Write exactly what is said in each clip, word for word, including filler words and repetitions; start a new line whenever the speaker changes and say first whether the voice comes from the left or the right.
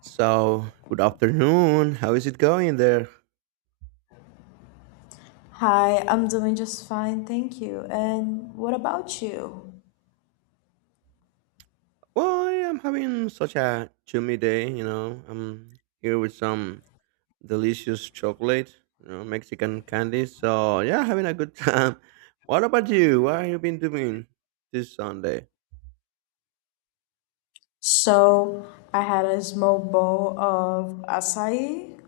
right: So, good afternoon. How is it going there?
left: Hi, I'm doing just fine, thank you. And what about you?
right: Well, I am having such a chummy day, you know. I'm here with some delicious chocolate, you know, Mexican candy. So, yeah, having a good time. What about you? What have you been doing this Sunday?
left: So, I had a small bowl of açaí,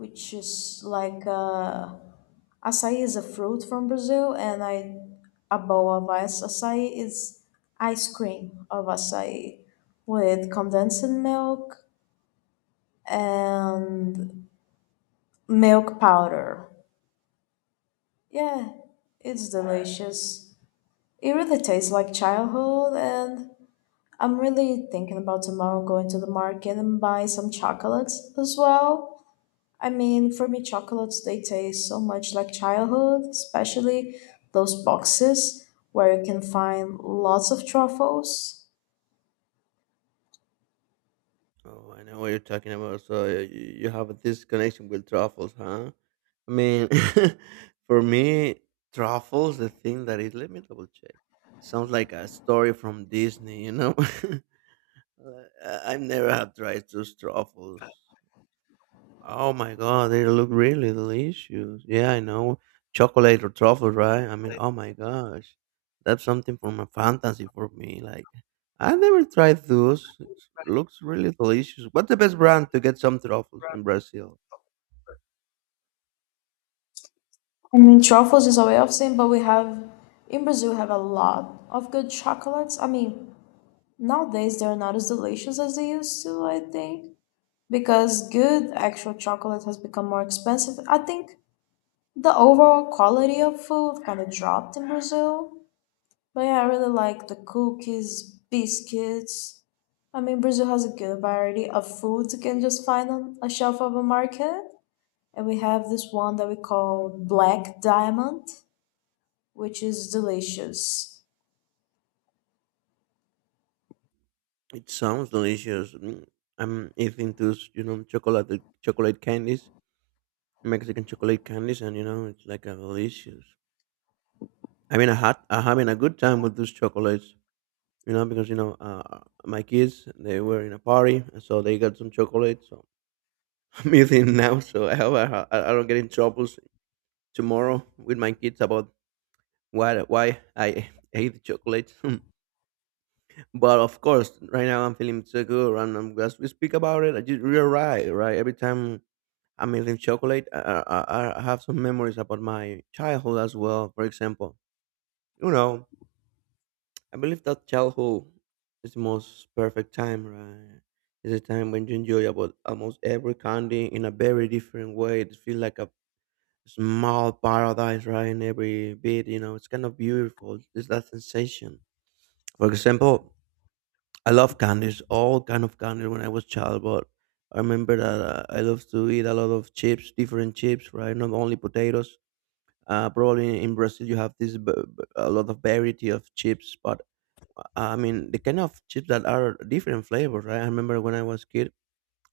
left: which is like uh açaí is a fruit from Brazil, and I a bowl of ice açaí is ice cream of açaí with condensed milk and milk powder. Yeah, it's delicious. It really tastes like childhood, and I'm really thinking about tomorrow going to the market and buy some chocolates as well. I mean, for me, chocolates, they taste so much like childhood, especially those boxes where you can find lots of truffles.
right: Oh, I know what you're talking about. So, y- y- you have this connection with truffles, huh? I mean, for me, truffles, the thing that is, let me double check. Sounds like a story from Disney, you know? Like, I- I've never had tried those truffles. Oh my god, they look really delicious. Yeah, I know. Chocolate or truffle, right? I mean, oh my gosh. That's something from a fantasy for me. Like, I never tried those. It looks really delicious. What's the best brand to get some truffles in Brazil?
left: I mean, truffles is a way of saying, but we have, in Brazil, we have a lot of good chocolates. I mean, nowadays they're not as delicious as they used to, I think, because good actual chocolate has become more expensive. I think the overall quality of food kind of dropped in Brazil, but yeah, I really like the cookies, biscuits. I mean, Brazil has a good variety of foods you can just find on a shelf of a market. And we have this one that we call Black Diamond, which is delicious.
right: It sounds delicious. Mm, I'm eating those, you know, chocolate chocolate candies, Mexican chocolate candies, and you know, it's like a delicious. I mean, I had I'm having a good time with those chocolates. You know, because you know, uh, my kids they were in a party, and so they got some chocolate. So I'm eating now, so I hope I, ha- I don't get in troubles tomorrow with my kids about why why I ate chocolate. But of course, right now I'm feeling so good, and I'm, as we speak about it, I just, you're right, right. Every time I'm eating chocolate, I, I, I I have some memories about my childhood as well. For example, you know. I believe that childhood is the most perfect time, right? It's a time when you enjoy about almost every candy in a very different way. It feels like a small paradise, right? In every bit, you know, it's kind of beautiful. It's that sensation. For example, I love candies, all kind of candies when I was child, but I remember that uh, I loved to eat a lot of chips, different chips, right? Not only potatoes. Uh, probably in Brazil you have this b- b- a lot of variety of chips, but I mean, the kind of chips that are different flavors, right? I remember when I was kid,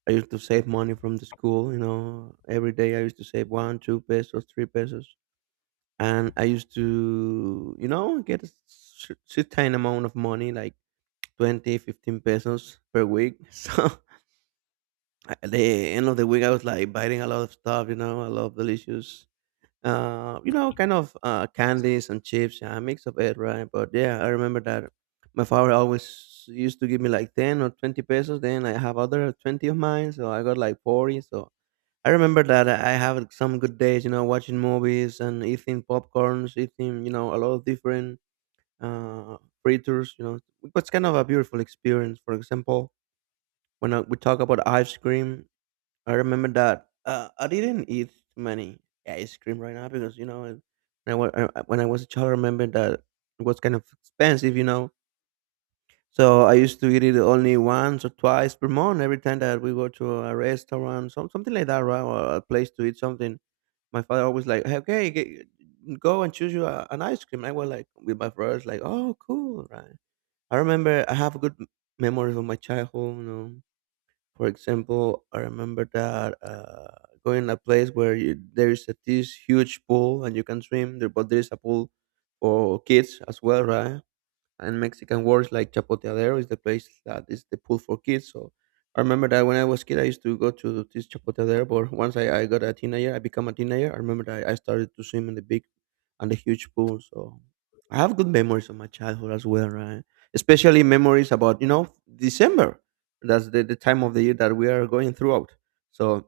right: I used to save money from the school. You know, every day I used to save one, two pesos, three pesos, and I used to, you know, get a s- s- certain amount of money, like twenty, fifteen pesos per week. So at the end of the week, I was like biting a lot of stuff, you know, a lot of delicious uh, you know, kind of uh, candies and chips, yeah, a mix of it, right? But yeah, I remember that my father always used to give me like ten or twenty pesos. Then I have other twenty of mine, so I got like forty. So I remember that I have some good days, you know, watching movies and eating popcorns, eating, you know, a lot of different uh, fritters, you know. It's kind of a beautiful experience. For example, when I, we talk about ice cream, I remember that. Uh, I didn't eat many ice cream right now because you know, when I, wa- uh, uh, when I was a child, I remember that it was kind of expensive, you know. So I used to eat it only once or twice per month. Every time that we go to a restaurant, some something like that, right, or a place to eat something, my father always like, "Hey, okay, g go and choose you a, an ice cream. I was like with my brothers, like, oh, cool, right. I remember I have a good m- memories of my childhood, you know. For example, I remember that uh, going a place where you, there is a, this huge pool and you can swim there, but there is a pool for kids as well, right? And Mexican words like chapoteadero is the place that is the pool for kids. So I remember that when I was kid, I used to go to this chapoteadero. But once I, I got a teenager, I become a teenager. I remember that I, I started to swim in the big and the huge pool. So I have good memories of my childhood as well, right? Especially memories about you know December. That's the, the time of the year that we are going throughout. So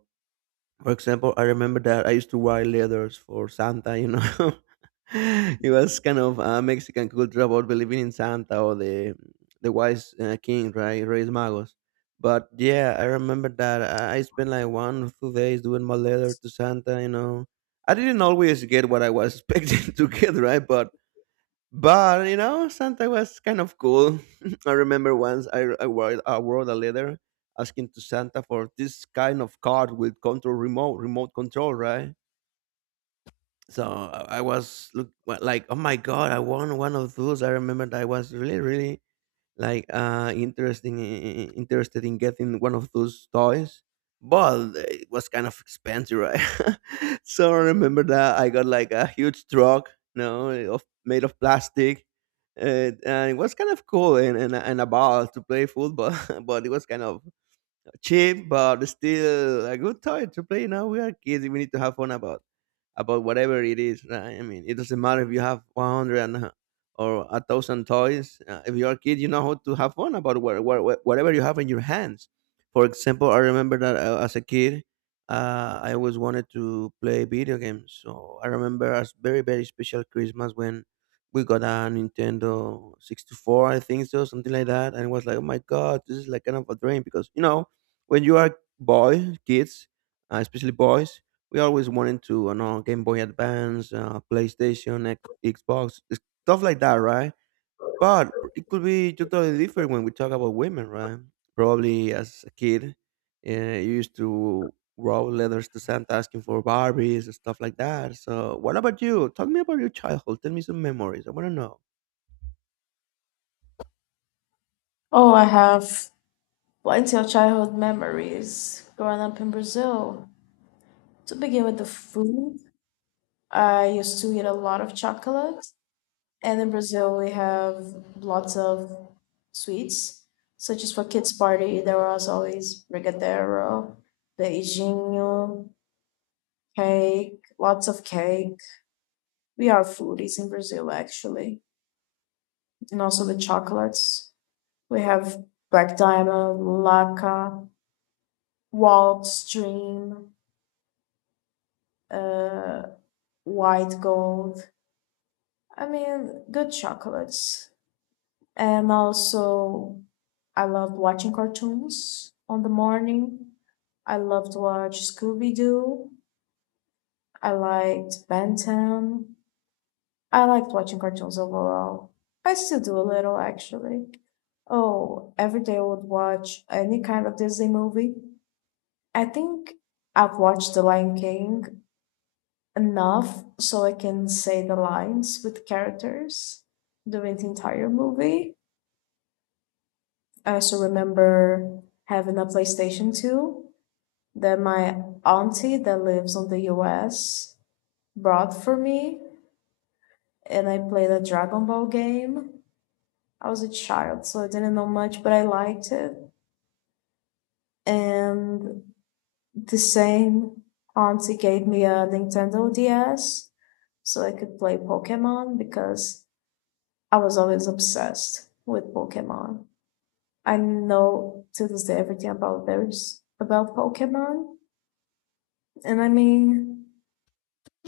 right: for example, I remember that I used to write letters for Santa, you know. It was kind of a Mexican culture about believing in Santa or the the wise uh, king, right? Reyes Magos. But yeah, I remember that I I spent like one or two days doing my letter to Santa, you know. I didn't always get what I was expecting to get, right? But but you know, Santa was kind of cool. I remember once I, I, wrote, I wrote a letter asking to Santa for this kind of card with control remote, remote control, right? So I I was look, like, oh my god, I want one of those. I remember that I was really, really like uh interesting interested in getting one of those toys, but it was kind of expensive, right? So I remember that I got like a huge truck, you know eh, of made of plastic, uh, and it was kind of cool and, and, and a ball to play football. But it was kind of cheap, but still a good toy to play. Now we are kids; we need to have fun about about whatever it is. Right? I mean, it doesn't matter if you have one hundred and a- or a thousand toys. Uh, if you are a kid, you know how to have fun about what, what, whatever you have in your hands. For example, I remember that uh, as a kid, uh, I always wanted to play video games. So I remember a very very special Christmas when we got a Nintendo sixty-four, I think so, something like that. And it was like, oh my God, this is like kind of a dream because, you know, when you are boy kids, uh, especially boys, we always wanted to, you know, Game Boy Advance, uh, PlayStation, X- Xbox, stuff like that, right? But it could be totally different when we talk about women, right? Probably as a kid, uh, you used to write letters to Santa asking for Barbies and stuff like that. So, what about you? Talk me about your childhood. Tell me some memories. I want to know.
left: Oh, I have plenty of childhood memories growing up in Brazil. To begin with the food, I used to eat a lot of chocolate. And in Brazil, we have lots of sweets, such as for kids' party, there was always brigadeiro, beijinho, cake, lots of cake. We are foodies in Brazil, actually, and also the chocolates. We have Black Diamond, Laca, Waltz Dream, uh, White Gold. I mean, good chocolates. And also, I loved watching cartoons on the morning. I loved to watch Scooby Doo. I liked Ben ten. I liked watching cartoons overall. I still do a little actually. Oh, every day I would watch any kind of Disney movie. I think I've watched The Lion King enough so I can say the lines with characters during the entire movie. I also remember having a PlayStation two that my auntie that lives on the U S brought for me, and I played a Dragon Ball game. I was a child, so I didn't know much, but I liked it. And the same auntie gave me a Nintendo D S so I could play Pokemon because I was always obsessed with Pokemon. I know to this day everything about there's about Pokemon. And I mean,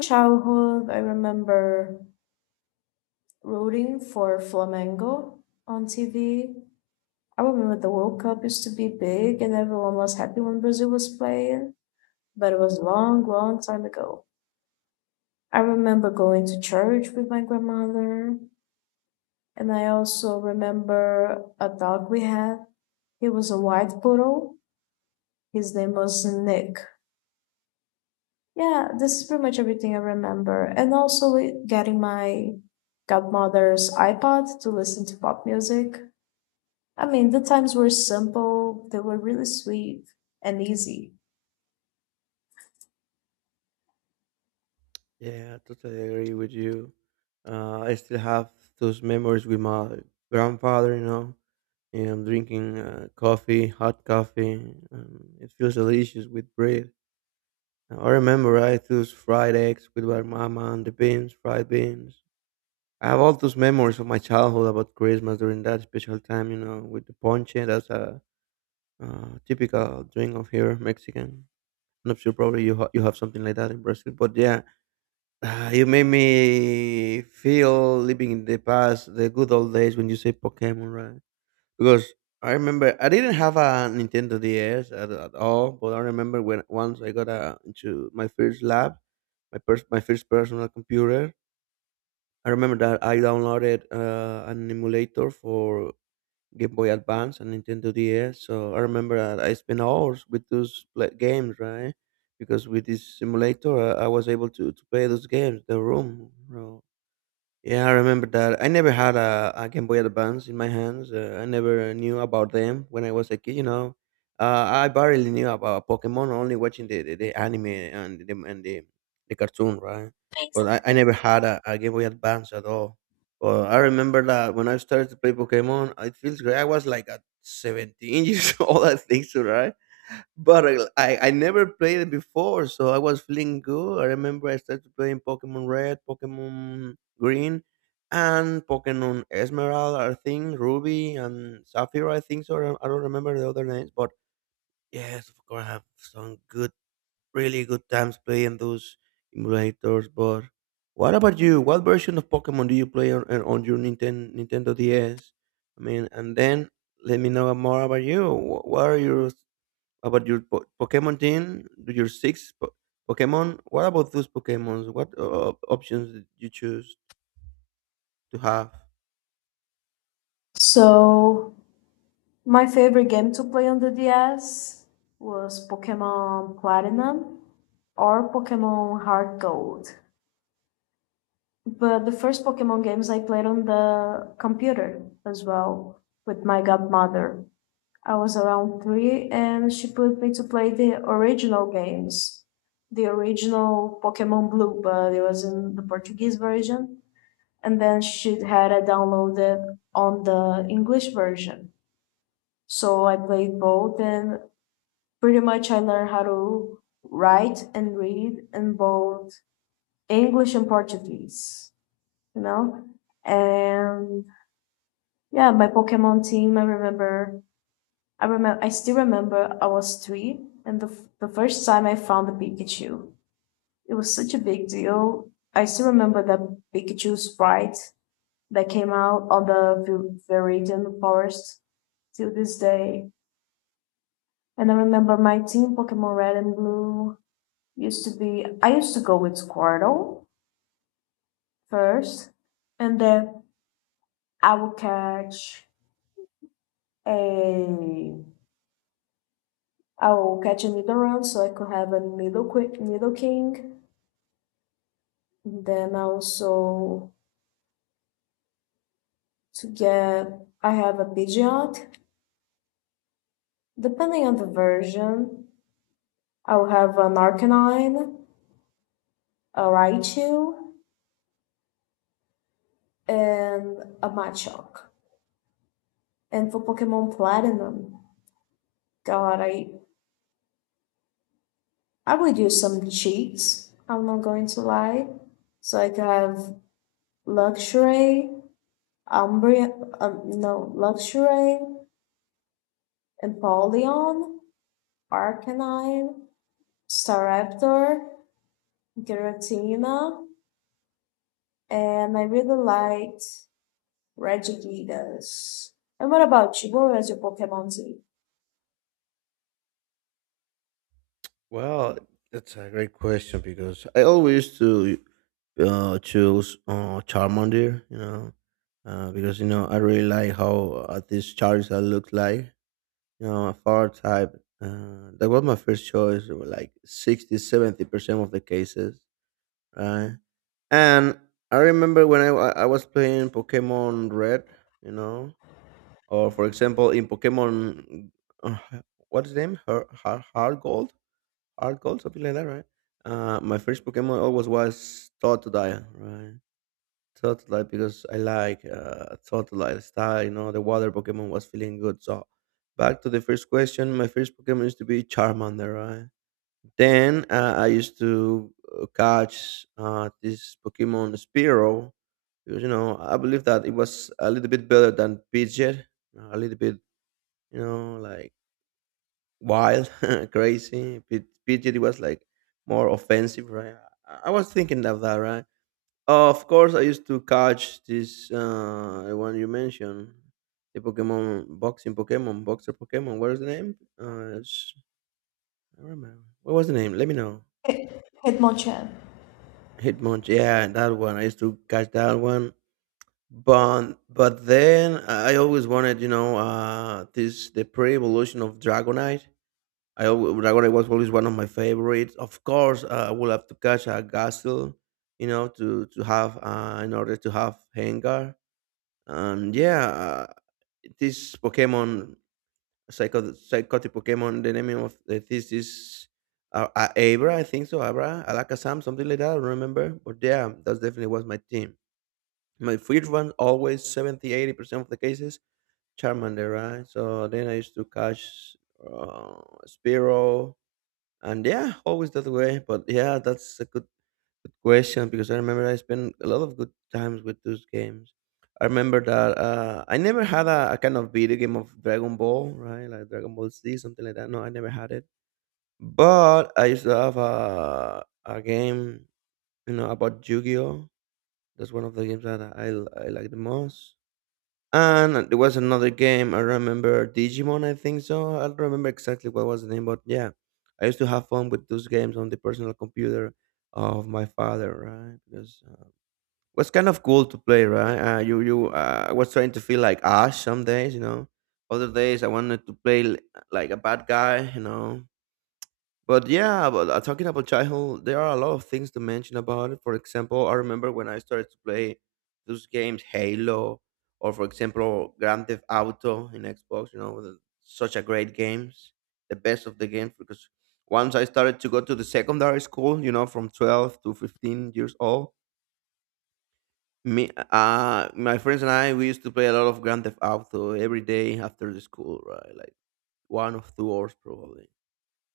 left: childhood, I remember rooting for Flamengo on T V. I remember the World Cup used to be big and everyone was happy when Brazil was playing, but it was long, long time ago. I remember going to church with my grandmother, and I also remember a dog we had. He was a white poodle. His name was Nick. Yeah, this is pretty much everything I remember. And also li- getting my godmother's iPod to listen to pop music. I mean, the times were simple, they were really sweet and easy.
right: Yeah, I totally agree with you. Uh, I still have those memories with my grandfather, you know. Yeah, I'm drinking uh, coffee, hot coffee. Um, it feels delicious with bread. Now, I remember I ate those fried eggs with my mama and the beans, fried beans. I have all those memories of my childhood about Christmas during that special time, you know, with the ponche. That's a uh, typical drink of here, Mexican. I'm not sure, probably you, ha- you have something like that in Brazil. But yeah, uh, you made me feel living in the past, the good old days when you say Pokemon, right? Because I remember I didn't have a Nintendo D S at, at all, but I remember when once I got a, into my first lab, my first my first personal computer. I remember that I downloaded uh, an emulator for Game Boy Advance and Nintendo D S. So I remember that I spent hours with those play- games, right? Because with this simulator, I, I was able to, to play those games, the room. Bro. Yeah, I remember that. I never had a, a Game Boy Advance in my hands. Uh, I never knew about them when I was a kid. You know, uh, I barely knew about Pokemon, only watching the, the, the anime and the and the, the cartoon, right? But I, I never had a, a Game Boy Advance at all. But I remember that when I started to play Pokemon, it feels great. I was like at seventeen years old, I think so, right? But I, I I never played it before, so I was feeling good. I remember I started playing Pokemon Red, Pokemon Green, and Pokemon Esmeralda, I think, Ruby, and Sapphire, I think so. I don't I don't remember the other names, but yes, of course, I have some good, really good times playing those emulators. But what about you? What version of Pokemon do you play on, on on your Nintendo, Nintendo D S? I mean, and then let me know more about you. Wh- What are your about your po- Pokemon team, your six po- Pokemon. What about those Pokemons? What uh, options did you choose to have?
left: So, my favorite game to play on the D S was Pokemon Platinum or Pokemon Heart Gold. But the first Pokemon games I played on the computer as well with my godmother. I was around three, and she put me to play the original games, the original Pokemon Blue, but it was in the Portuguese version, and then she had it downloaded on the English version. So I played both, and pretty much I learned how to write and read in both English and Portuguese, you know? And yeah, my Pokemon team, I remember I remember, I still remember I was three, and the, f- the first time I found the Pikachu, it was such a big deal. I still remember the Pikachu sprite that came out on the Vir- Viridian Forest till this day. And I remember my team Pokemon Red and Blue used to be, I used to go with Squirtle first, and then I would catch a, I will catch a Nidoran so I could have a Nidoqui- Nidoking. Then also to get, I have a Pidgeot. Depending on the version, I'll have an Arcanine, a Raichu, and a Machoke. And for Pokemon Platinum, God, I I would use some cheats. I'm not going to lie. So I could have Luxray, Umbreon. Um, no, Luxray, Empoleon, Arcanine, Staraptor, Giratina, and I really liked Regigigas. And what about you? What was your Pokemon Z?
right: Well, that's a great question because I always to uh, choose uh, Charmander, you know, uh, because you know I really like how uh, this Charizard looks like, you know, a fire type. Uh, that was my first choice, like sixty, seventy percent of the cases, right? And I remember when I, wa- I was playing Pokemon Red, you know, or for example in Pokemon, uh, what's his name? Her, her, Heart Gold, Heart Gold, something like that, right? Uh, my first Pokemon always was Totodile, right? Totodile because I like uh, Totodile style, you know, the water Pokemon was feeling good. So back to the first question, my first Pokemon used to be Charmander, right? Then uh, I used to uh, catch uh, this Pokemon Spearow because you know I believe that it was a little bit better than Pidgeot, a little bit, you know, like wild, crazy. Pid- Pidgeot was like more offensive, right? I I was thinking of that, right? Of course, I used to catch this uh, the one you mentioned, the Pokemon boxing Pokemon, boxer Pokemon. What is the name? Uh, it's- I don't remember. What was the name? Let me know.
left: Hit- Hitmonchan.
right: Hitmonch, yeah, that one. I used to catch that one. But but then I always wanted, you know, uh this the pre-evolution of Dragonite. I always, Dragonite was always one of my favorites. Of course, uh, I will have to catch a Gastel, you know, to to have uh, in order to have Hengar. And yeah, uh, this Pokemon Psycho Psychotic Pokemon. The name of the this is uh, uh, Abra, I think so. Abra, Alakazam, something like that. I don't remember, but yeah, that definitely was my team. My first one always seventy, eighty percent of the cases Charmander, right? So then I used to catch uh, Spearow, and yeah, always that way. But yeah, that's a good good question, because I remember I spent a lot of good times with those games. I remember that uh, I never had a, a kind of video game of Dragon Ball, right? Like Dragon Ball Z, something like that. No, I never had it. But I used to have a, a game, you know, about Yu-Gi-Oh. That's one of the games that I, I like the most. And there was another game I remember, Digimon, I think so. I don't remember exactly what was the name, but yeah, I used to have fun with those games on the personal computer of my father, right? Because was kind of cool to play, right? Uh, you you uh, I was trying to feel like Ash some days, you know. Other days I wanted to play l- like a bad guy, you know. But yeah, but uh, talking about childhood, there are a lot of things to mention about it. For example, I remember when I started to play those games, Halo, or for example, Grand Theft Auto in Xbox. You know, the- such a great games, the best of the games. Because once I started to go to the secondary school, you know, from twelve to fifteen years old, me, uh, my friends and I, we used to play a lot of Grand Theft Auto every day after the school, right? Like one or two hours probably,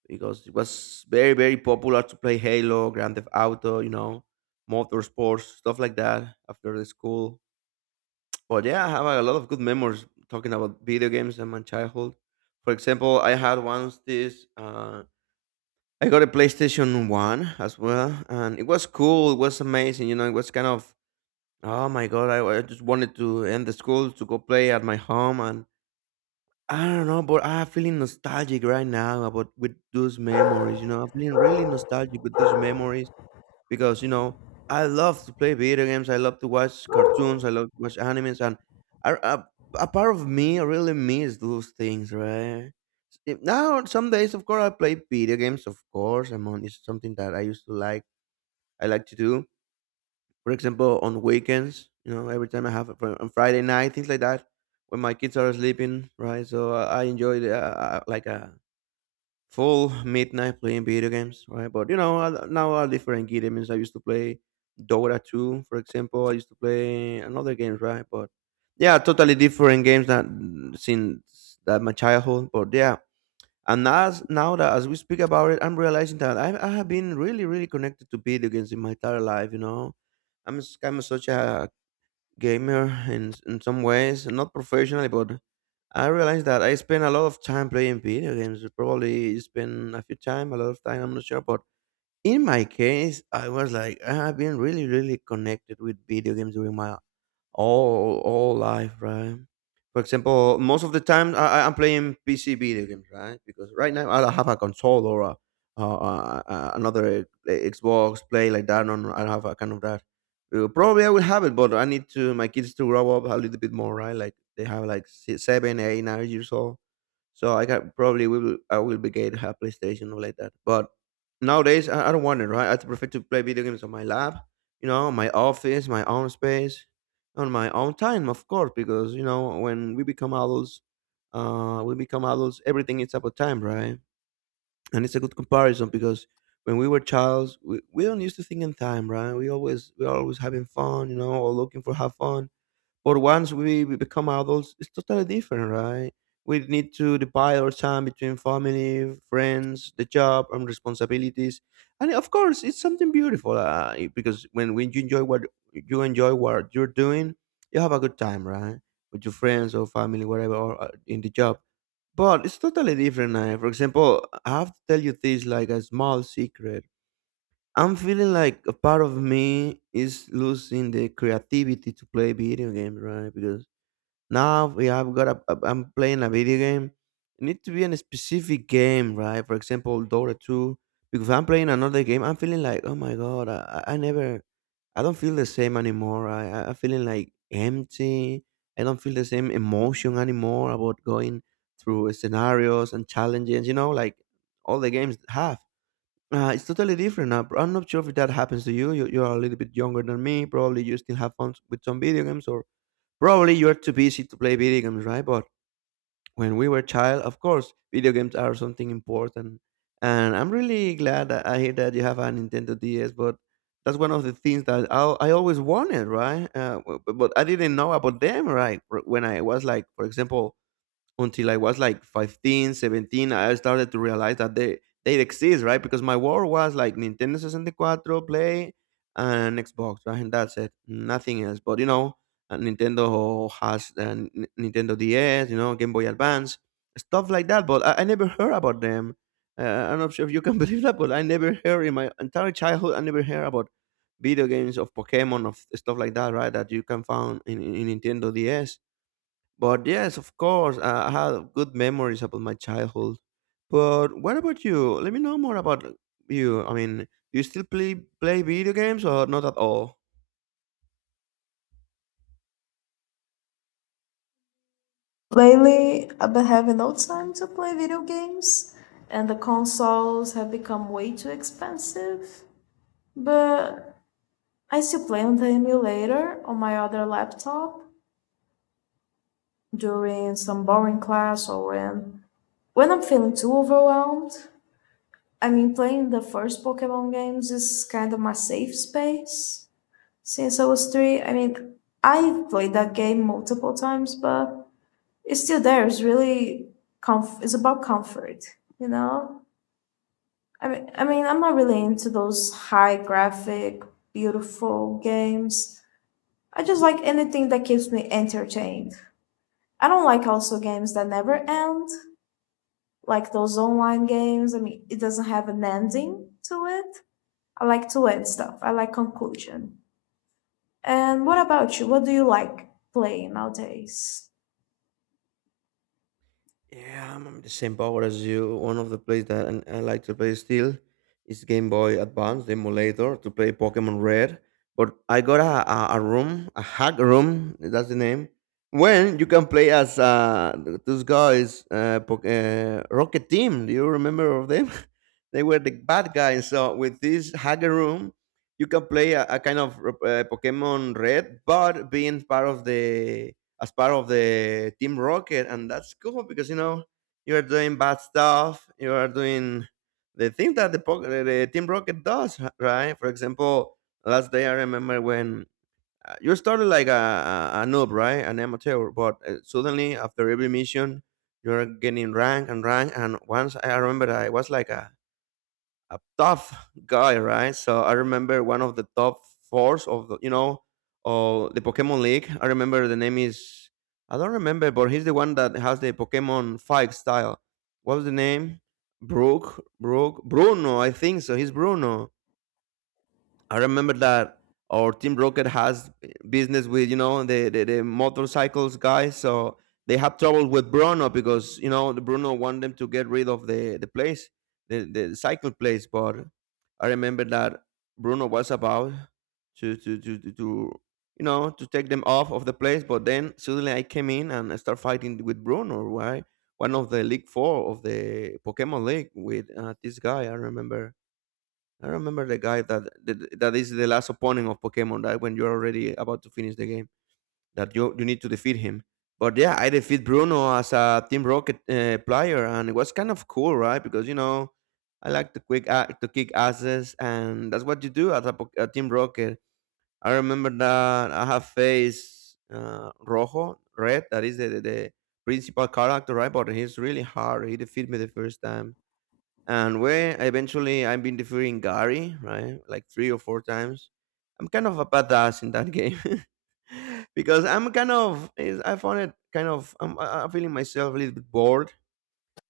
right: because it was very, very popular to play Halo, Grand Theft Auto, you know, motorsports, stuff like that after the school. But yeah, I have a lot of good memories talking about video games and my childhood. For example, I had once this. Uh, I got a PlayStation One as well, and it was cool. It was amazing. You know, it was kind of oh my god, I, I just wanted to end the school to go play at my home, and I don't know, but I'm feeling nostalgic right now about with those memories, you know. I'm feeling really nostalgic with those memories because, you know, I love to play video games, I love to watch cartoons, I love to watch animes, and I, a, a part of me really miss those things, right? If- Now some days of course I play video games, of course. I'm on it's something that I used to like, I like to do, for example, on weekends, you know, every time I have a on Friday night, things like that, when my kids are sleeping, right? So i, I enjoy the, uh, uh, like a full midnight playing video games, right? But you know, I- now are different games. I used to play Dota two, for example. I used to play another games, right? But yeah, totally different games that since that my childhood, but yeah. And as now that as we speak about it, I'm realizing that I, I have been really, really connected to video games in my entire life. You know, I'm s- I'm such a gamer in s- in some ways, not professionally, but I realized that I spend a lot of time playing video games. Probably spend a few time, a lot of time. I'm not sure, but in my case, I was like I have been really, really connected with video games during my all all life, right? For example, most of the time I, I- I'm playing P C video games, right? Because right now I don't have a console or a, uh, uh, uh, another uh, Xbox play like that. No, no, I don't have a kind of that. Uh, Probably I will have it, but I need to my kids to grow up a little bit more, right? Like they have like si- seven, eight, nine years old. So I got probably will I will be get a PlayStation or like that. But nowadays I, I don't want it, right? I prefer to play video games on my lab, you know, my office, my own space, on my own time, of course, because you know when we become adults, uh, we become adults. Everything is about time, right? And it's a good comparison because when we were childs, we, we don't used to think in time, right? We always we always having fun, you know, or looking for have fun. But once we we become adults, it's totally different, right? We need to divide our time between family, friends, the job, and responsibilities. And of course, it's something beautiful uh, because when, when you enjoy what you enjoy what you're doing, you have a good time, right? With your friends or family, whatever, or uh, in the job. But it's totally different now. For example, I have to tell you this like a small secret. I'm feeling like a part of me is losing the creativity to play video games, right? Because now we have got a, a- I'm playing a video game. It needs to be in a specific game, right? For example, Dota two. Because if I'm playing another game, I'm feeling like, oh my god, I, I I never, I don't feel the same anymore. I, I- I'm feeling like empty. I don't feel the same emotion anymore about going through scenarios and challenges. You know, like all the games have. Uh, it's totally different now. I'm not sure if that happens to you. you. You are a little bit younger than me. Probably you still have fun with some video games, or probably you're too busy to play video games, right? But when we were child, of course, video games are something important. And I'm really glad that I hear that you have a Nintendo D S, but that's one of the things that I, I always wanted, right? Uh, w- but, but I didn't know about them, right? When I was like, for example, until I was like fifteen, seventeen, I started to realize that they they exist, right? Because my war was like Nintendo sixty-four, Play, and Xbox, right? And that's it, nothing else. But you know, uh, Nintendo has uh, N- Nintendo D S, you know, Game Boy Advance, stuff like that. But I, I never heard about them. Uh, I'm not sure if you can believe that, but I never heard in my entire childhood. I never heard about video games of Pokemon of stuff like that, right? That you can find in, in in Nintendo D S. But yes, of course, uh, I have good memories about my childhood. But what about you? Let me know more about you. I mean, do you still play play video games or not at all?
left: Lately, I've been having no time to play video games, and the consoles have become way too expensive. But I still play on the emulator on my other laptop during some boring class or when, when I'm feeling too overwhelmed. I mean, playing the first Pokemon games is kind of my safe space since I was three. I mean, I played that game multiple times, but it's still there. It's really comf- it's about comfort, you know. I mean, I mean, I'm not really into those high graphic, beautiful games. I just like anything that keeps me entertained. I don't like also games that never end, like those online games. I mean, it doesn't have an ending to it. I like to end stuff. I like conclusion. And what about you? What do you like playing nowadays?
right: Yeah, I'm I'm the same power as you. One of the plays that and I like to play still is Game Boy Advance, the emulator, to play Pokemon Red. But I got a, a, a room, a hack room, that's the name, when you can play as uh, those guys, uh, Pok- uh, Rocket Team. Do you remember of them? They were the bad guys. So with this hack room, you can play a, a kind of uh, Pokemon Red, but being part of the as part of the Team Rocket, and that's cool because you know you are doing bad stuff, you are doing the thing that the, po- the Team Rocket does, right? For example, last day I remember when uh, you started like a, a a noob, right, an amateur, but uh, suddenly after every mission you're getting rank and rank, and once I remember I was like a a tough guy, right? So I remember one of the top fours of the, you know, of the Pokemon League. I remember the name is, I don't remember, but he's the one that has the Pokemon fight style. What was the name? Brook, Brook, Bruno, I think so. He's Bruno. I remember that our Team Rocket has business with you know the the, the motorcycles guys, so they had trouble with Bruno because you know the Bruno wanted them to get rid of the the place, the the cycle place. But I remember that Bruno was about to to to to. to you know, to take them off of the place, but then suddenly I came in and I start fighting with Bruno, right? One of the League Four of the Pokemon League with uh, this guy. I remember I remember the guy that that that is the last opponent of Pokemon. That when you're already about to finish the game, that you you need to defeat him. But yeah, I defeat Bruno as a Team Rocket uh, player, and it was kind of cool, right? Because you know, I like to quick uh, to kick asses, and that's what you do as a, po- a Team Rocket. I remember that I have faced uh, Rojo Red, that is the, the the principal character, right? But he's really hard. He defeated me the first time, and where eventually I've been defeating Gary, right? Like three or four times. I'm kind of a badass in that game. Because I'm kind of, is- I found it kind of, I'm, I- I'm feeling myself a little bit bored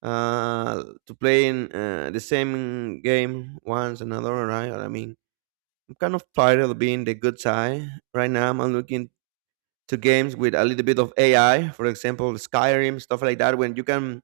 right: uh to playing uh, the same game once another, right? I mean, I'm kind of tired of being the good guy. Right now I'm looking to games with a little bit of A I, for example, Skyrim, stuff like that, when you can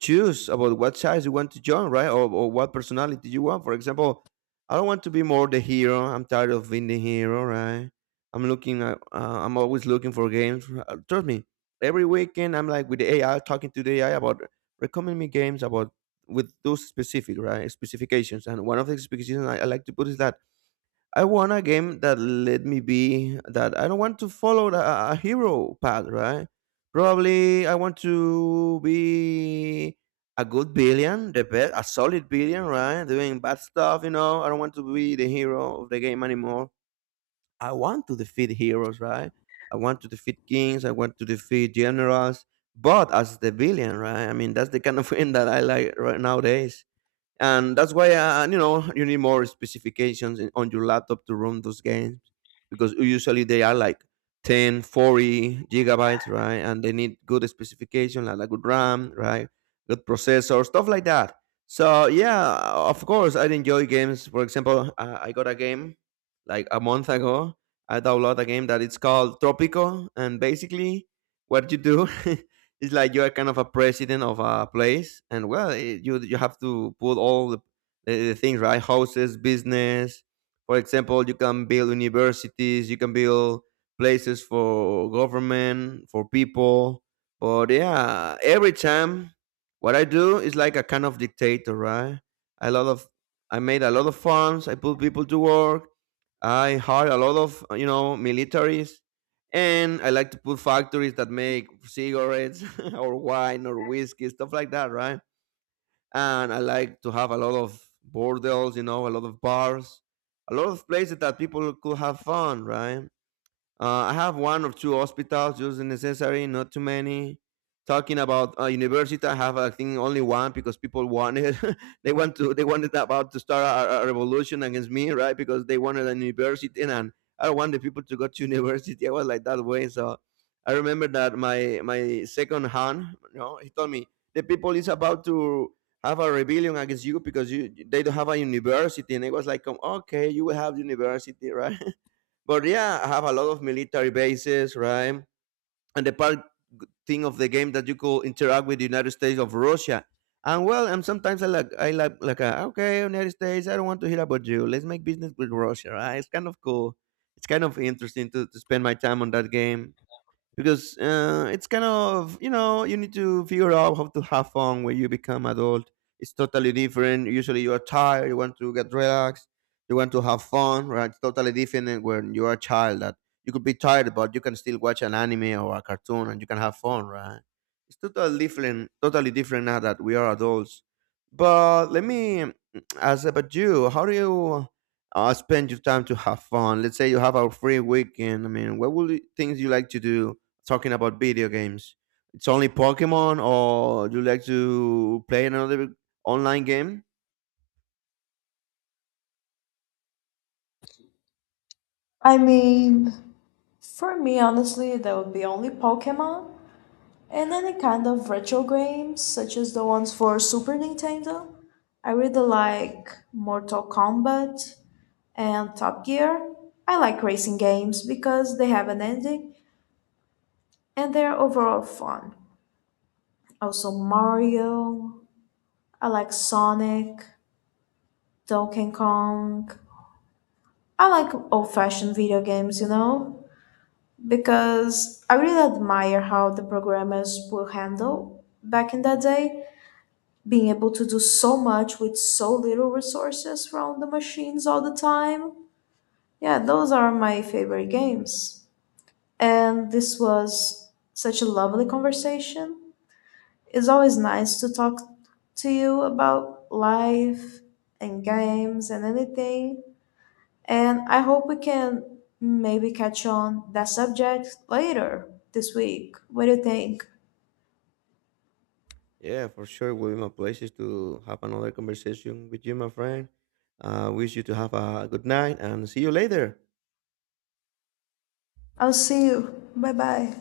right: choose about what size you want to join, right? Or, or what personality you want. For example, I don't want to be more the hero. I'm tired of being the hero, right? I'm looking, at, uh, I'm always looking for games. Uh, Trust me, every weekend I'm like with the A I, talking to the A I about recommend me games about with those specific, right? Specifications. And one of the specifications I, I like to put is that I want a game that let me be, that I don't want to follow the, a hero path, right? Probably I want to be a good billion, the best, a solid billion, right? Doing bad stuff, you know. I don't want to be the hero of the game anymore. I want to defeat heroes, right? I want to defeat kings. I want to defeat generals, but as the villain, right? I mean, that's the kind of game that I like right nowadays, and that's why uh, you know you need more specifications in, on your laptop to run those games because usually they are like ten forty gigabytes, right? And they need good specification, like a good ram, right? Good processor, stuff like that. So yeah, of course I enjoy games. For example, uh, I got a game like a month ago. I downloaded a game that it's called Tropico, and basically what you do it's like you're kind of a president of a place, and well, it, you you have to put all the, the, the things right, houses, business. For example, you can build universities, you can build places for government, for people. But yeah, every time what I do is like a kind of dictator, right? A lot of I made a lot of funds. I put people to work. I hired a lot of you know militaries, and I like to put factories that make cigarettes or wine or whiskey, stuff like that, right? And I like to have a lot of bordels, you know, a lot of bars, a lot of places that people could have fun, right? Uh, I have one or two hospitals, just the necessary, not too many. Talking about uh, university, I have, I think, only one because people wanted they want to they wanted about to start a, a revolution against me, right? Because they wanted a university, and I don't want the people to go to university. I was like that way, so I remember that my my second hand, you know, he told me the people is about to have a rebellion against you because you they don't have a university, and I was like, "Come, okay, you will have university," right? But yeah, I have a lot of military bases, right? And the part thing of the game that you could interact with the United States of Russia. And well, and sometimes I like I like like uh, okay, United States, I don't want to hear about you. Let's make business with Russia, right? It's kind of cool. It's kind of interesting to, to spend my time on that game because uh, it's kind of, you know you need to figure out how to have fun. When you become adult it's totally different. Usually you are tired, you want to get relaxed, you want to have fun, right? It's totally different than when you are a child, that you could be tired but you can still watch an anime or a cartoon and you can have fun, right? It's totally different, totally different now that we are adults. But let me mm, ask about you, how do you uh, spend your time to have fun? Let's say you have a free weekend. I mean, what would you- things you like to do, talking about video games. It's only Pokemon, or do you like to play another online game?
left: I mean, for me, honestly, that would be only Pokemon and any kind of retro games, such as the ones for Super Nintendo. I really like Mortal Kombat and Top Gear. I like racing games because they have an ending and they're overall fun. Also, Mario. I like Sonic. Donkey Kong. I like old fashioned video games, you know, because I really admire how the programmers will handle back in that day, being able to do so much with so little resources from the machines all the time. Yeah, those are my favorite games. And this was such a lovely conversation. It's always nice to talk to you about life and games and anything. And I hope we can maybe catch on that subject later this week. What do you think?
right: Yeah, for sure. It will be my pleasure to have another conversation with you, my friend. I wish you to have a good night and see you later.
left: I'll see you. Bye bye.